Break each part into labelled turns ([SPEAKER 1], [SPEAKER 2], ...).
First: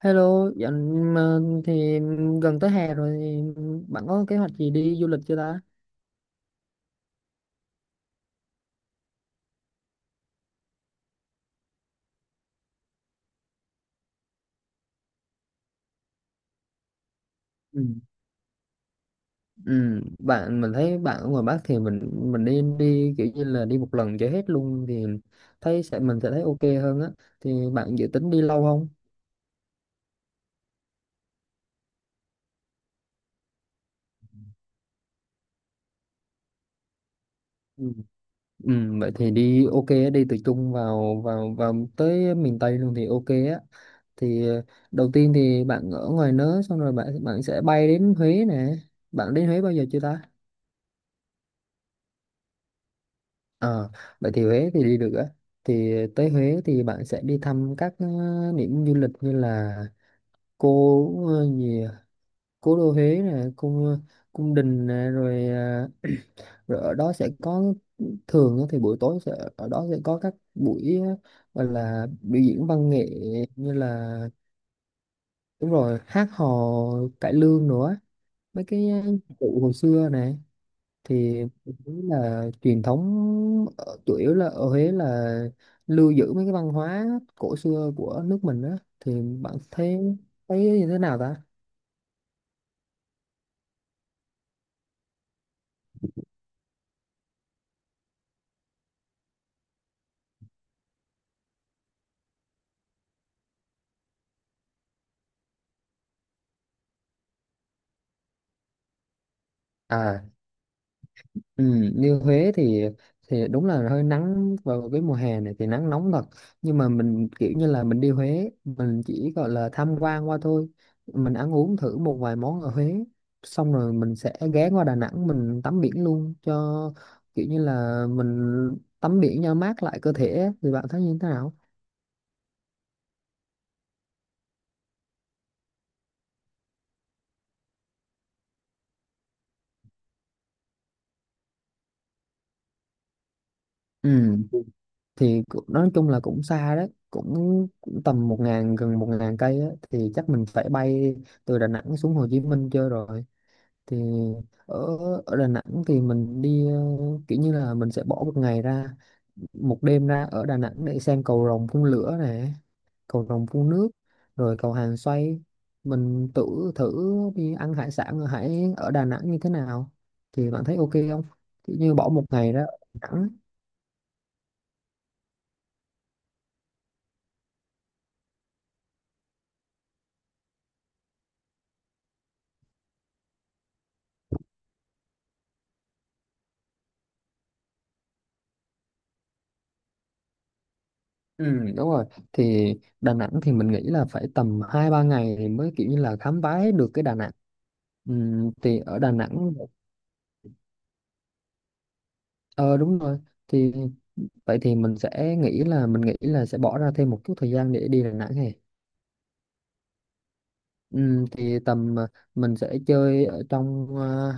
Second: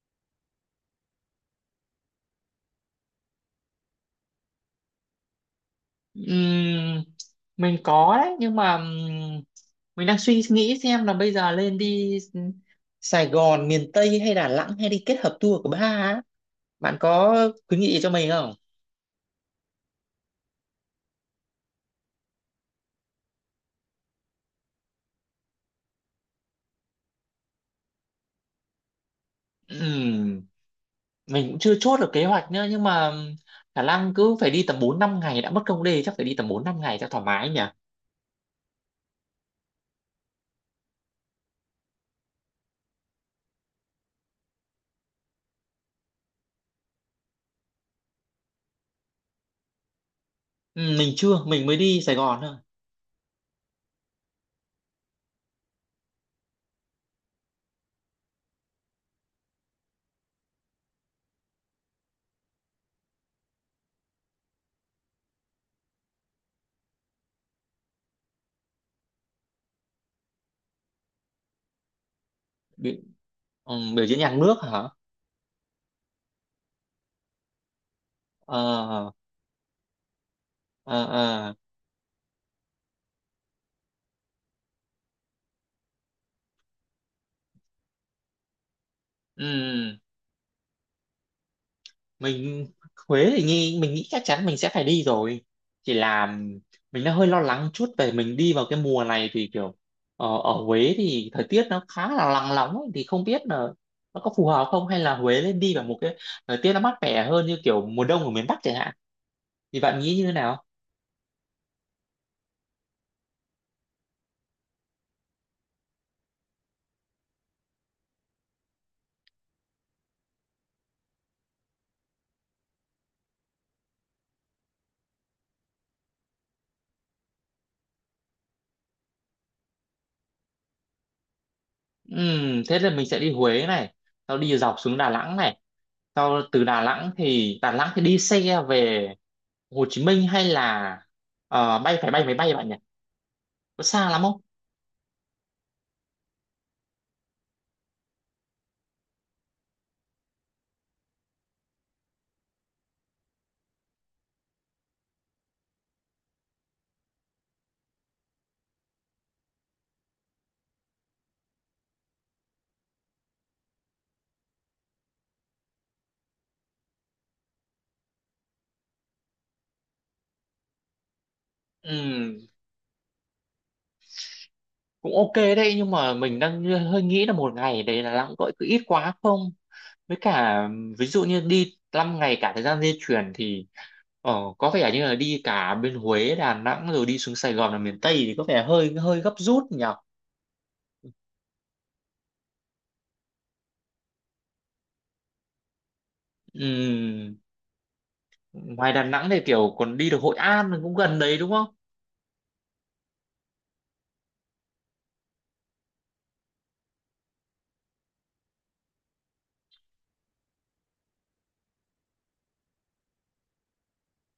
[SPEAKER 1] Hello, dạo mà thì gần tới hè rồi thì bạn có kế hoạch gì đi du lịch chưa ta?
[SPEAKER 2] Ừm, mình có đấy nhưng mà mình đang suy nghĩ xem là bây giờ lên đi Sài Gòn miền Tây hay Đà Nẵng hay đi kết hợp tour của ba á. Bạn có khuyến
[SPEAKER 1] Ừ.
[SPEAKER 2] nghị gì cho mình không?
[SPEAKER 1] Ừ, bạn mình thấy bạn ở ngoài Bắc thì mình đi đi kiểu như là đi một lần cho hết luôn thì thấy sẽ mình sẽ thấy ok hơn á. Thì bạn dự tính đi lâu không?
[SPEAKER 2] Ừm, mình cũng chưa chốt được kế hoạch nữa nhưng mà khả năng cứ phải đi tầm 4-5 ngày đã mất công đê, chắc phải đi tầm 4-5 ngày cho thoải mái nhỉ.
[SPEAKER 1] Ừ. Ừ, vậy thì đi ok á, đi từ Trung vào vào vào tới miền Tây luôn thì ok á. Thì đầu tiên thì bạn ở ngoài nớ xong rồi bạn bạn sẽ bay đến Huế nè. Bạn đến Huế bao giờ chưa ta?
[SPEAKER 2] Mình chưa, mình mới đi Sài Gòn thôi.
[SPEAKER 1] Ờ, vậy thì Huế thì đi được á. Thì tới Huế thì bạn sẽ đi thăm các điểm du lịch như là gì à? Cố đô Huế nè, cung đình nè, rồi, rồi ở đó sẽ có thường á thì buổi tối ở đó sẽ có các buổi gọi là biểu diễn văn
[SPEAKER 2] Bị,
[SPEAKER 1] nghệ như
[SPEAKER 2] biểu diễn
[SPEAKER 1] là
[SPEAKER 2] nhạc nước hả?
[SPEAKER 1] đúng rồi, hát hò cải lương nữa, mấy cái
[SPEAKER 2] Ờ
[SPEAKER 1] cụ hồi xưa nè
[SPEAKER 2] ờ
[SPEAKER 1] thì
[SPEAKER 2] ờ.
[SPEAKER 1] thấy là truyền thống, chủ yếu là ở Huế là lưu giữ mấy cái văn hóa cổ xưa của nước mình á, thì bạn thấy thấy như thế nào ta?
[SPEAKER 2] mình Huế thì mình nghĩ chắc chắn mình sẽ phải đi rồi, chỉ là mình đang hơi lo lắng chút về mình đi vào cái mùa này thì kiểu ở Huế thì thời tiết nó khá là nắng nóng ấy, thì không biết là nó có phù hợp không, hay là Huế nên đi vào một cái thời tiết nó mát mẻ hơn như kiểu mùa đông ở miền Bắc chẳng hạn, thì bạn nghĩ
[SPEAKER 1] À.
[SPEAKER 2] như thế nào?
[SPEAKER 1] Ừ, như Huế thì đúng là hơi nắng, vào cái mùa hè này thì nắng nóng thật, nhưng mà mình kiểu như là mình đi Huế mình chỉ gọi là tham quan qua thôi, mình ăn uống thử một vài món ở Huế xong rồi mình sẽ ghé qua Đà Nẵng mình tắm biển luôn cho kiểu như là mình tắm biển cho mát lại cơ thể á. Thì bạn thấy như thế nào?
[SPEAKER 2] Thế là mình sẽ đi Huế này, sau đi dọc xuống Đà Nẵng này, sau từ Đà Nẵng thì đi xe về Hồ Chí Minh hay là bay, phải bay máy bay bạn nhỉ, có
[SPEAKER 1] Ừ,
[SPEAKER 2] xa lắm không?
[SPEAKER 1] thì nói chung là cũng xa đấy, cũng tầm một ngàn gần 1.000 cây á thì chắc mình phải bay từ Đà Nẵng xuống Hồ Chí Minh chơi rồi. Thì ở ở Đà Nẵng thì mình đi kiểu như là mình sẽ bỏ một ngày ra, một đêm ra ở Đà Nẵng để xem cầu rồng phun lửa nè, cầu rồng phun nước, rồi cầu hàng xoay. Mình tự thử đi ăn hải sản ở Đà Nẵng như thế nào, thì bạn thấy ok không, kiểu như bỏ một
[SPEAKER 2] Ừ,
[SPEAKER 1] ngày ra ở Đà Nẵng.
[SPEAKER 2] cũng ok đấy, nhưng mà mình đang hơi nghĩ là một ngày đấy là lãng, gọi cứ ít quá không, với cả ví dụ như đi 5 ngày cả thời gian di chuyển thì có vẻ như là đi cả bên Huế Đà Nẵng rồi đi xuống Sài Gòn là miền Tây thì có vẻ hơi hơi gấp rút nhỉ.
[SPEAKER 1] Ừ, đúng rồi, thì Đà Nẵng thì mình nghĩ là phải tầm 2-3 ngày thì mới kiểu như là khám phá hết được cái Đà Nẵng.
[SPEAKER 2] Ừm,
[SPEAKER 1] Thì
[SPEAKER 2] ngoài
[SPEAKER 1] ở
[SPEAKER 2] Đà
[SPEAKER 1] Đà
[SPEAKER 2] Nẵng thì
[SPEAKER 1] Nẵng
[SPEAKER 2] kiểu còn đi được Hội An cũng gần đấy đúng không?
[SPEAKER 1] ờ đúng rồi, thì vậy thì mình nghĩ là sẽ bỏ ra thêm một chút thời gian để đi Đà Nẵng này. Thì tầm mình sẽ chơi ở trong ờ,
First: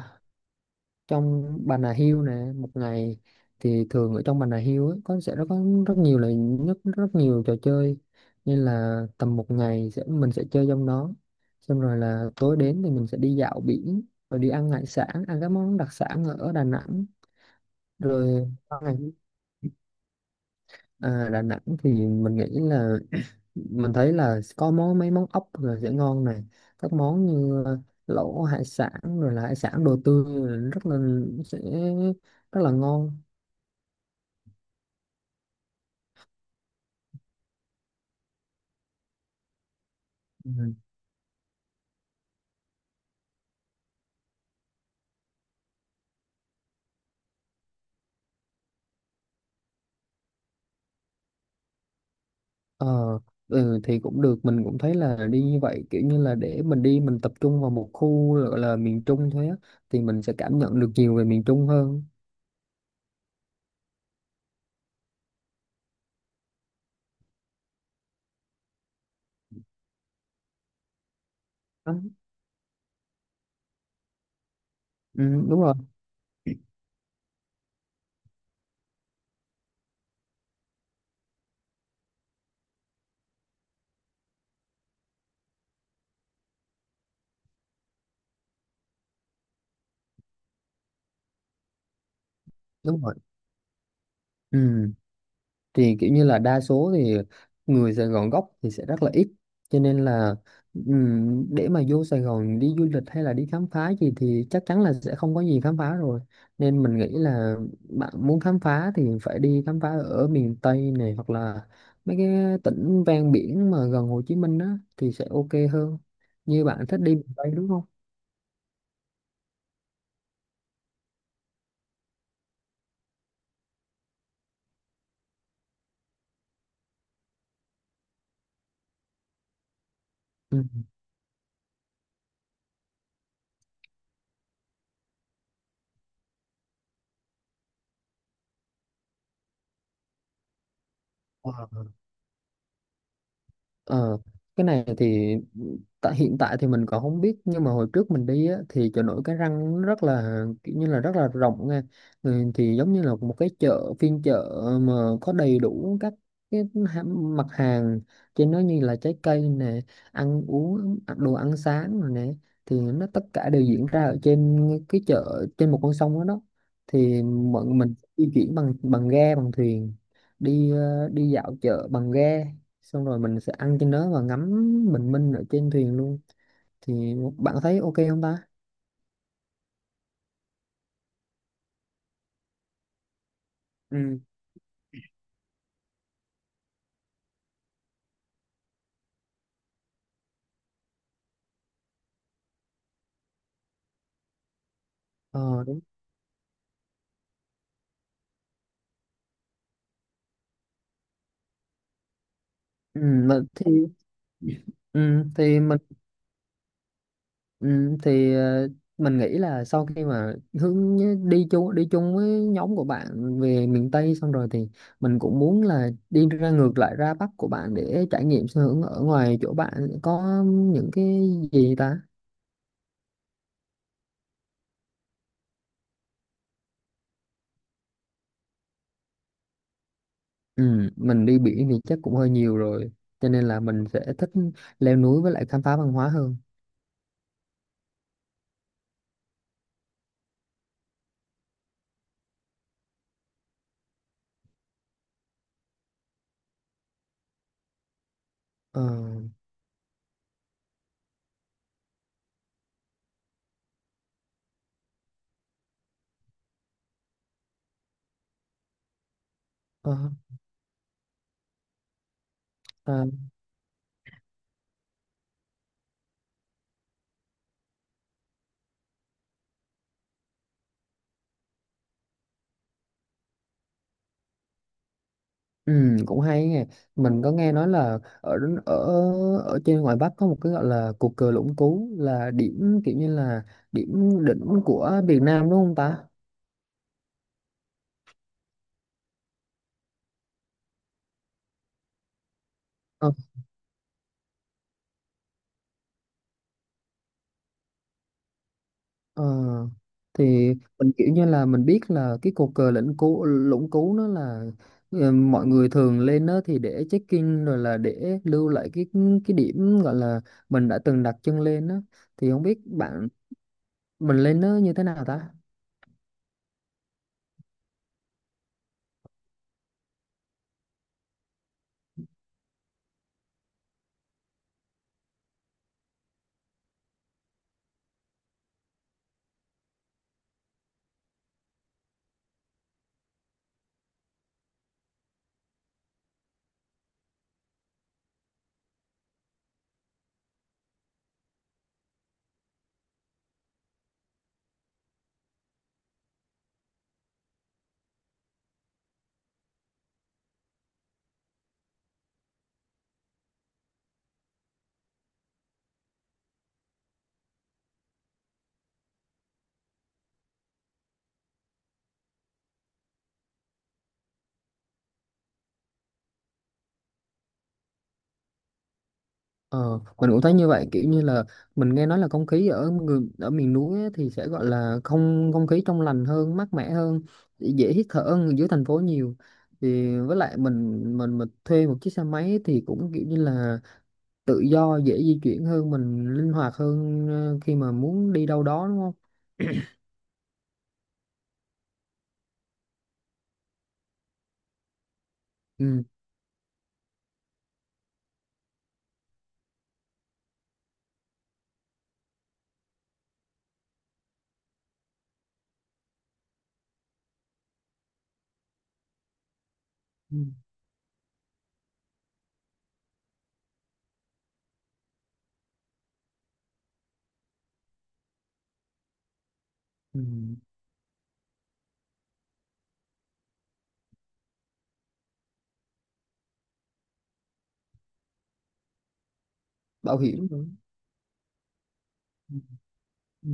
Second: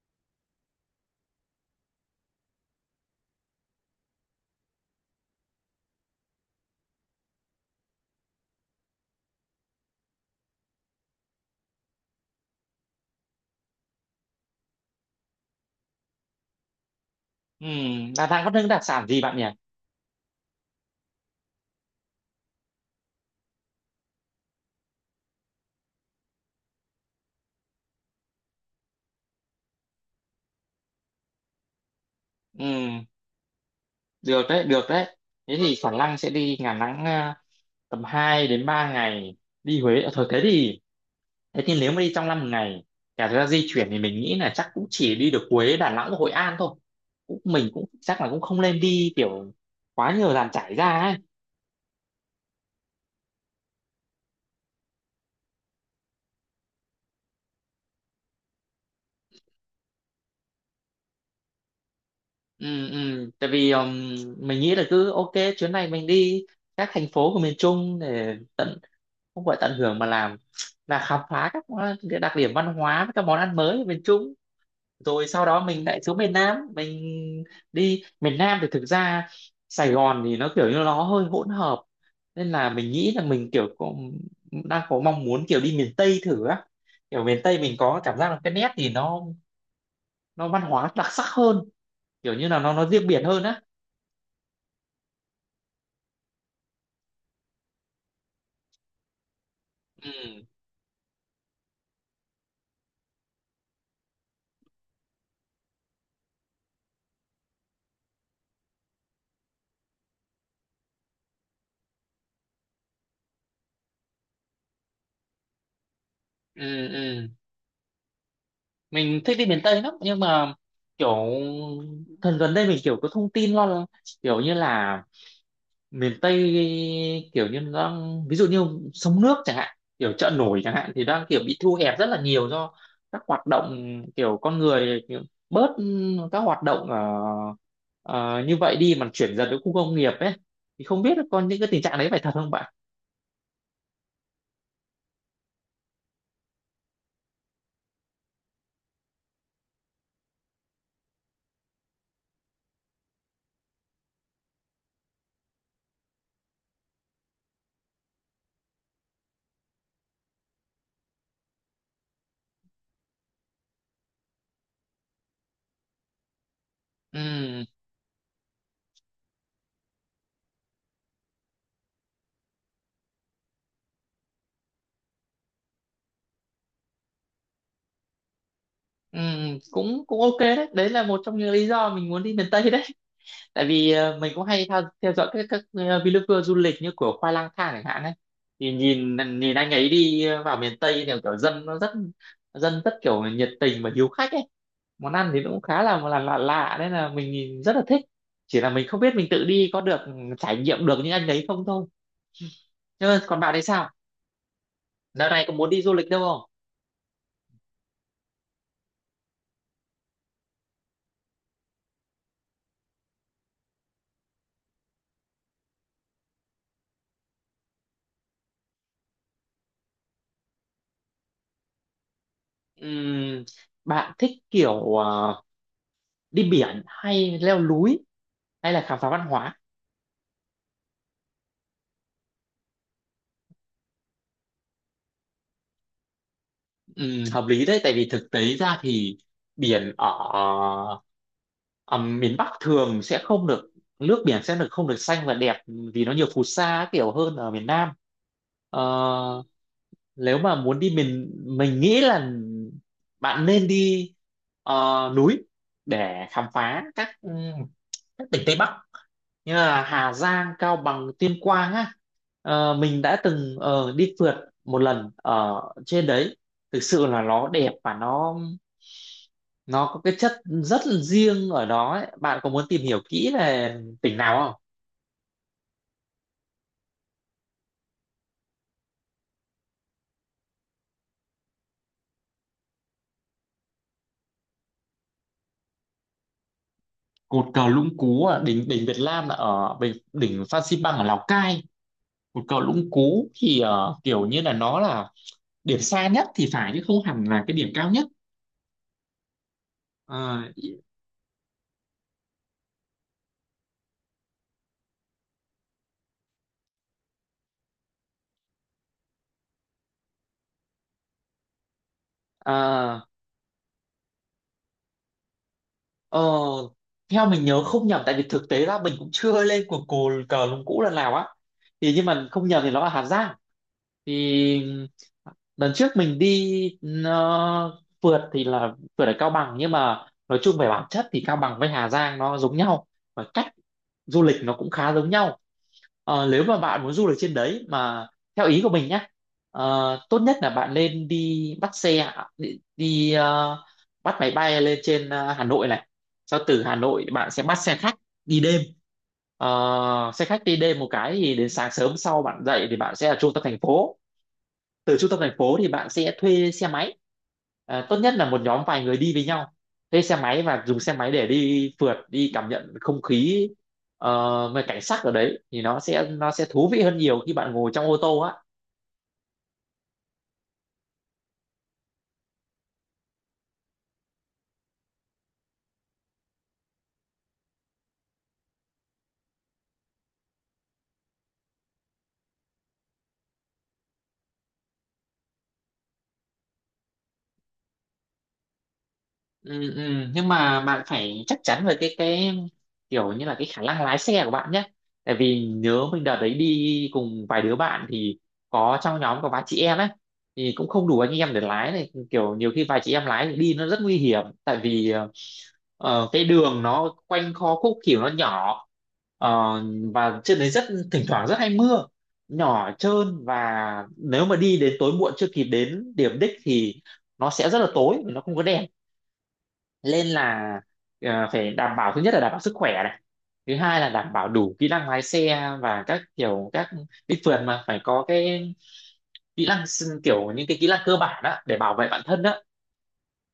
[SPEAKER 1] trong Bà Nà Hills nè một ngày. Thì thường ở trong Bà Nà Hills ấy, có sẽ nó có rất nhiều là rất rất nhiều trò chơi nên là tầm một ngày mình sẽ chơi trong đó, xong rồi là tối đến thì mình sẽ đi dạo biển, rồi đi ăn hải sản, ăn các món đặc sản ở Đà Nẵng.
[SPEAKER 2] Đà Nẵng có
[SPEAKER 1] Rồi
[SPEAKER 2] những
[SPEAKER 1] sau
[SPEAKER 2] đặc
[SPEAKER 1] ngày
[SPEAKER 2] sản gì bạn nhỉ?
[SPEAKER 1] à, Đà Nẵng thì mình nghĩ là mình thấy là có mấy món ốc là sẽ ngon này, các món như lẩu hải sản, rồi là hải sản đồ tươi là sẽ rất là
[SPEAKER 2] Ừ.
[SPEAKER 1] ngon.
[SPEAKER 2] Được đấy, được đấy, thế thì khả năng sẽ đi Đà Nẵng à, tầm 2 đến 3 ngày, đi Huế. Ờ, thôi thế
[SPEAKER 1] Ừ.
[SPEAKER 2] thì thế thì nếu mà đi trong năm một ngày cả thời gian di chuyển thì mình nghĩ là chắc cũng chỉ đi được Huế Đà Nẵng và Hội An thôi, mình cũng chắc là cũng không nên đi kiểu quá nhiều dàn trải ra ấy.
[SPEAKER 1] Ờ, ừ, thì cũng được, mình cũng thấy là đi như vậy kiểu như là để mình đi mình tập trung vào một khu gọi là miền Trung thôi á, thì mình sẽ cảm nhận được nhiều về miền Trung hơn.
[SPEAKER 2] Ừ, ừ. Tại vì mình nghĩ là cứ ok, chuyến này mình đi các thành phố của miền Trung để tận, không gọi tận hưởng mà làm, là khám phá
[SPEAKER 1] Đó.
[SPEAKER 2] cái đặc điểm văn hóa với các món ăn mới ở miền Trung,
[SPEAKER 1] Ừ,
[SPEAKER 2] rồi sau
[SPEAKER 1] đúng
[SPEAKER 2] đó
[SPEAKER 1] rồi,
[SPEAKER 2] mình lại xuống miền Nam mình. Đi miền Nam thì thực ra Sài Gòn thì nó kiểu như nó hơi hỗn hợp, nên là mình nghĩ là mình kiểu đang có mong muốn kiểu đi miền Tây thử á. Kiểu miền Tây mình có cảm giác là cái nét thì nó văn hóa đặc sắc hơn, kiểu như là nó
[SPEAKER 1] đúng
[SPEAKER 2] riêng
[SPEAKER 1] rồi.
[SPEAKER 2] biệt hơn á.
[SPEAKER 1] Ừ, thì kiểu như là đa số thì người Sài Gòn gốc thì sẽ rất là ít, cho nên
[SPEAKER 2] Ừ,
[SPEAKER 1] là để mà vô Sài Gòn đi du lịch hay là đi khám phá gì thì chắc chắn là sẽ không có gì khám phá rồi, nên mình nghĩ là bạn muốn khám phá thì phải đi khám phá ở miền Tây này, hoặc là mấy cái tỉnh ven biển mà gần Hồ Chí Minh á thì sẽ ok hơn, như bạn
[SPEAKER 2] ừ,
[SPEAKER 1] thích đi
[SPEAKER 2] ừ.
[SPEAKER 1] miền Tây đúng không?
[SPEAKER 2] Mình thích đi miền Tây lắm nhưng mà kiểu gần đây mình kiểu có thông tin lo, kiểu như là miền Tây kiểu như nó đang, ví dụ như sông nước chẳng hạn, kiểu chợ nổi
[SPEAKER 1] Ừ.
[SPEAKER 2] chẳng hạn, thì đang kiểu bị thu hẹp rất là nhiều, do các hoạt động kiểu con người kiểu bớt các hoạt động ở, ờ, như vậy đi mà chuyển dần đến khu công nghiệp ấy, thì không biết là còn những cái tình
[SPEAKER 1] Wow.
[SPEAKER 2] trạng đấy phải thật không bạn?
[SPEAKER 1] Ờ, cái này thì tại hiện tại thì mình còn không biết, nhưng mà hồi trước mình đi á, thì chợ nổi Cái Răng nó rất là kiểu như là rất là rộng nha. Ừ, thì giống như là một cái chợ, phiên chợ mà có đầy đủ các cái ha- mặt hàng trên nó, như là trái cây nè, ăn uống à, đồ ăn sáng rồi nè, thì nó tất cả đều diễn ra ở trên cái chợ, trên một con sông đó đó.
[SPEAKER 2] Ừ,
[SPEAKER 1] Thì bọn mình di chuyển bằng bằng ghe bằng thuyền, đi dạo chợ bằng ghe, xong rồi mình sẽ ăn trên đó và ngắm bình minh ở trên thuyền luôn. Thì bạn thấy ok không ta?
[SPEAKER 2] ừ, cũng cũng ok đấy, đấy là một trong những lý do mình muốn đi miền Tây đấy, tại vì
[SPEAKER 1] Ừ.
[SPEAKER 2] mình cũng hay theo dõi các vlogger du lịch như của Khoai Lang Thang chẳng hạn ấy. Thì nhìn nhìn anh ấy đi vào miền Tây thì kiểu dân rất kiểu nhiệt tình và hiếu khách ấy, món ăn thì nó cũng
[SPEAKER 1] Ờ, đúng.
[SPEAKER 2] khá là lạ lạ nên là mình nhìn rất là thích, chỉ là mình không biết mình tự đi có được trải nghiệm được những anh đấy không thôi.
[SPEAKER 1] Ừ,
[SPEAKER 2] Thế
[SPEAKER 1] mà
[SPEAKER 2] còn bạn thì
[SPEAKER 1] thì
[SPEAKER 2] sao?
[SPEAKER 1] ừ,
[SPEAKER 2] Đợt này có
[SPEAKER 1] thì
[SPEAKER 2] muốn
[SPEAKER 1] mình
[SPEAKER 2] đi du lịch đâu không?
[SPEAKER 1] ừ, thì ờ, mình nghĩ là sau khi mà đi chung với nhóm của bạn về miền Tây xong rồi thì mình cũng muốn là đi ra ngược lại ra Bắc của bạn để trải nghiệm xem ở ở ngoài chỗ bạn có những cái gì ta.
[SPEAKER 2] Ừm, bạn thích kiểu đi biển hay leo núi hay là khám phá văn hóa?
[SPEAKER 1] Ừ, mình đi biển thì chắc cũng hơi nhiều rồi, cho nên là mình sẽ thích leo núi với lại khám phá văn hóa hơn.
[SPEAKER 2] Ừ, hợp lý đấy, tại vì thực tế ra thì biển ở, Ờ, miền Bắc thường sẽ không được, nước biển sẽ được không được xanh và đẹp, vì nó nhiều phù sa kiểu hơn ở miền Nam. Ờ,
[SPEAKER 1] Ờ.
[SPEAKER 2] nếu mà muốn đi mình nghĩ là bạn nên đi ờ, núi để khám phá các tỉnh Tây Bắc như là
[SPEAKER 1] Ờ.
[SPEAKER 2] Hà Giang, Cao Bằng, Tuyên Quang á. Ờ,
[SPEAKER 1] Ờ.
[SPEAKER 2] mình đã từng đi phượt một lần ở trên đấy, thực sự là nó đẹp và nó có cái chất rất là riêng ở đó ấy. Bạn có muốn tìm hiểu kỹ về tỉnh nào không?
[SPEAKER 1] Ừ, cũng hay nghe, mình có nghe nói là ở ở ở trên ngoài Bắc có một cái gọi là cột cờ Lũng Cú, là điểm kiểu như là điểm đỉnh của Việt Nam đúng không ta?
[SPEAKER 2] Cột cờ Lũng Cú ở đỉnh đỉnh Việt Nam là ở đỉnh Phan Xipang ở Lào Cai. Cột cờ Lũng
[SPEAKER 1] Ờ.
[SPEAKER 2] Cú thì kiểu như là nó là điểm xa nhất thì phải, chứ không hẳn là cái điểm cao nhất.
[SPEAKER 1] Ờ,
[SPEAKER 2] Ờ,
[SPEAKER 1] thì mình kiểu như là mình biết là cái cột cờ Lũng Cú Lũng Cú nó là mọi người thường lên đó thì để check-in, rồi là để lưu lại cái điểm gọi là mình đã từng đặt chân lên đó, thì không biết
[SPEAKER 2] à,
[SPEAKER 1] bạn mình lên đó như thế nào ta.
[SPEAKER 2] ờ, theo mình nhớ không nhầm, tại vì thực tế ra mình cũng chưa lên cột cờ Lũng Cú lần nào á. Thì nhưng mà không nhầm thì nó là Hà Giang. Thì lần trước mình đi nó phượt thì là phượt ở Cao Bằng, nhưng mà nói chung về bản chất thì Cao Bằng với Hà Giang nó giống nhau, và cách du lịch nó cũng khá giống nhau. Ờ, nếu mà bạn muốn du lịch trên đấy mà theo ý của mình nhá, tốt nhất là bạn nên đi bắt xe, đi, bắt máy bay lên trên Hà Nội này, sau từ Hà Nội bạn sẽ bắt xe khách đi đêm. Ờ, xe khách đi đêm một cái thì đến sáng sớm sau bạn dậy thì bạn sẽ ở trung tâm thành phố, từ trung tâm thành phố thì bạn sẽ thuê xe máy, à, tốt nhất là một nhóm vài người đi với nhau, thuê xe máy và dùng xe máy để đi phượt, đi cảm nhận không khí, về cảnh sắc ở đấy thì nó sẽ thú vị hơn nhiều khi bạn ngồi trong ô tô á.
[SPEAKER 1] Ờ, mình cũng thấy như vậy, kiểu như là mình nghe nói là không khí ở người ở miền núi á thì sẽ gọi là không không khí trong lành hơn, mát mẻ hơn, dễ hít thở hơn dưới thành phố nhiều, thì với lại mình thuê một chiếc xe máy thì cũng kiểu như là tự do, dễ di chuyển hơn, mình linh hoạt hơn khi mà muốn đi đâu đó đúng không?
[SPEAKER 2] Ừ, ừ. Nhưng mà bạn phải chắc chắn về cái kiểu như là cái khả năng lái xe của bạn nhé, tại vì
[SPEAKER 1] Ừ.
[SPEAKER 2] nhớ mình đợt đấy đi cùng vài đứa bạn thì có, trong nhóm có vài chị em ấy thì cũng không đủ anh em để lái này, kiểu nhiều khi vài chị em lái thì đi nó rất nguy hiểm, tại vì cái đường nó quanh co khúc, kiểu nó nhỏ, Ờ,
[SPEAKER 1] Ừ.
[SPEAKER 2] và trên đấy thỉnh thoảng rất hay mưa nhỏ, trơn, và nếu mà đi đến tối muộn chưa kịp đến điểm đích thì nó sẽ rất là tối, nó không có đèn,
[SPEAKER 1] Ừ.
[SPEAKER 2] nên là phải đảm bảo, thứ nhất là đảm bảo sức khỏe này, thứ hai là đảm bảo đủ kỹ năng lái xe, và các kiểu các đi phượt mà phải có cái
[SPEAKER 1] Bảo hiểm
[SPEAKER 2] kiểu
[SPEAKER 1] nữa.
[SPEAKER 2] những cái kỹ năng cơ bản đó để bảo vệ bản thân
[SPEAKER 1] Ừ.
[SPEAKER 2] đó,
[SPEAKER 1] Ừ.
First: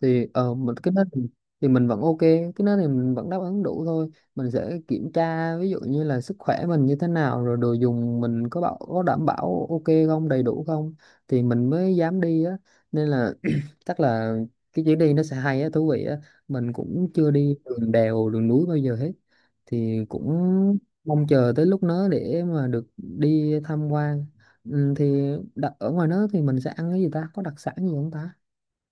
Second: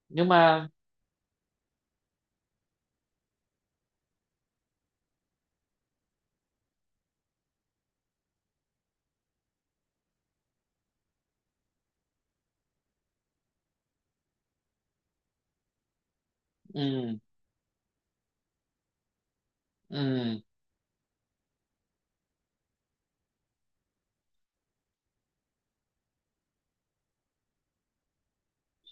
[SPEAKER 1] Thì
[SPEAKER 2] nhưng mà
[SPEAKER 1] mình cái đó thì mình vẫn ok, cái đó thì mình vẫn đáp ứng đủ thôi, mình sẽ kiểm tra ví dụ như là sức khỏe mình như thế nào, rồi đồ dùng mình có bảo có đảm bảo ok không, đầy đủ không, thì mình mới dám đi á, nên là chắc là cái chuyến đi nó sẽ hay á, thú vị á, mình cũng
[SPEAKER 2] ừ,
[SPEAKER 1] chưa đi đường đèo đường núi bao giờ hết, thì
[SPEAKER 2] ừ.
[SPEAKER 1] cũng mong chờ tới lúc nó để mà được đi tham quan. Ừ, thì đặt ở ngoài đó thì mình sẽ ăn cái gì ta, có đặc sản gì không ta?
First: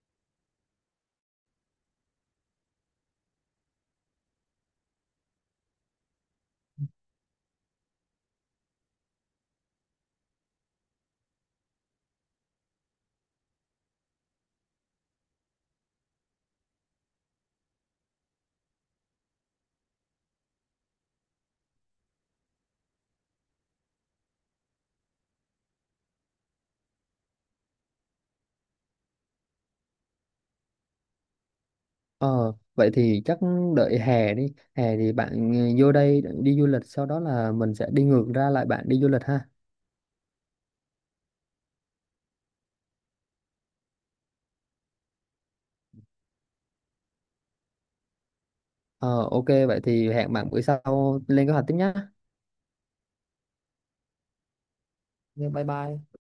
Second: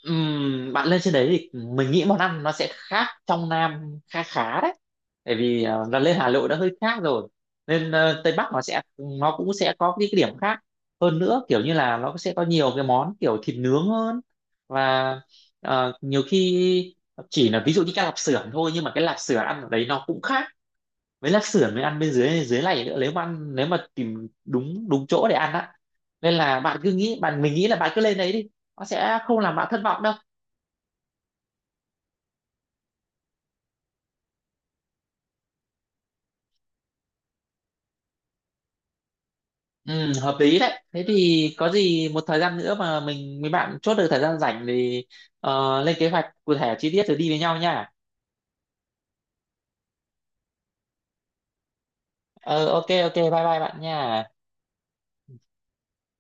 [SPEAKER 2] Bạn lên trên đấy thì mình nghĩ món ăn nó sẽ khác trong Nam khá khá đấy, bởi vì là lên Hà Nội đã hơi khác rồi, nên Tây Bắc nó cũng sẽ có cái điểm khác hơn nữa, kiểu như là nó sẽ có nhiều cái món kiểu thịt nướng hơn, và nhiều khi chỉ là ví dụ như cái lạp xưởng thôi, nhưng mà cái lạp xưởng ăn ở đấy nó cũng khác với lạp xưởng mới ăn bên dưới dưới này nữa, nếu mà tìm đúng đúng chỗ để ăn á, nên là bạn cứ nghĩ bạn mình nghĩ là bạn cứ lên đấy đi, nó sẽ không làm bạn thất vọng đâu.
[SPEAKER 1] Ờ, vậy thì chắc đợi hè đi. Hè thì bạn, ừ, vô đây đi du lịch, sau đó là mình sẽ đi ngược ra lại bạn đi du lịch ha.
[SPEAKER 2] Ừ, hợp lý đấy. Thế thì có gì một thời gian nữa mà mình, mấy bạn chốt được thời gian rảnh thì lên kế hoạch cụ thể chi tiết rồi đi với nhau nha.
[SPEAKER 1] Ờ, ok, vậy thì hẹn bạn bữa sau lên kế hoạch tiếp nhá.
[SPEAKER 2] Ờ, ok ok, bye bye bạn nha.
[SPEAKER 1] Ok, bye bye.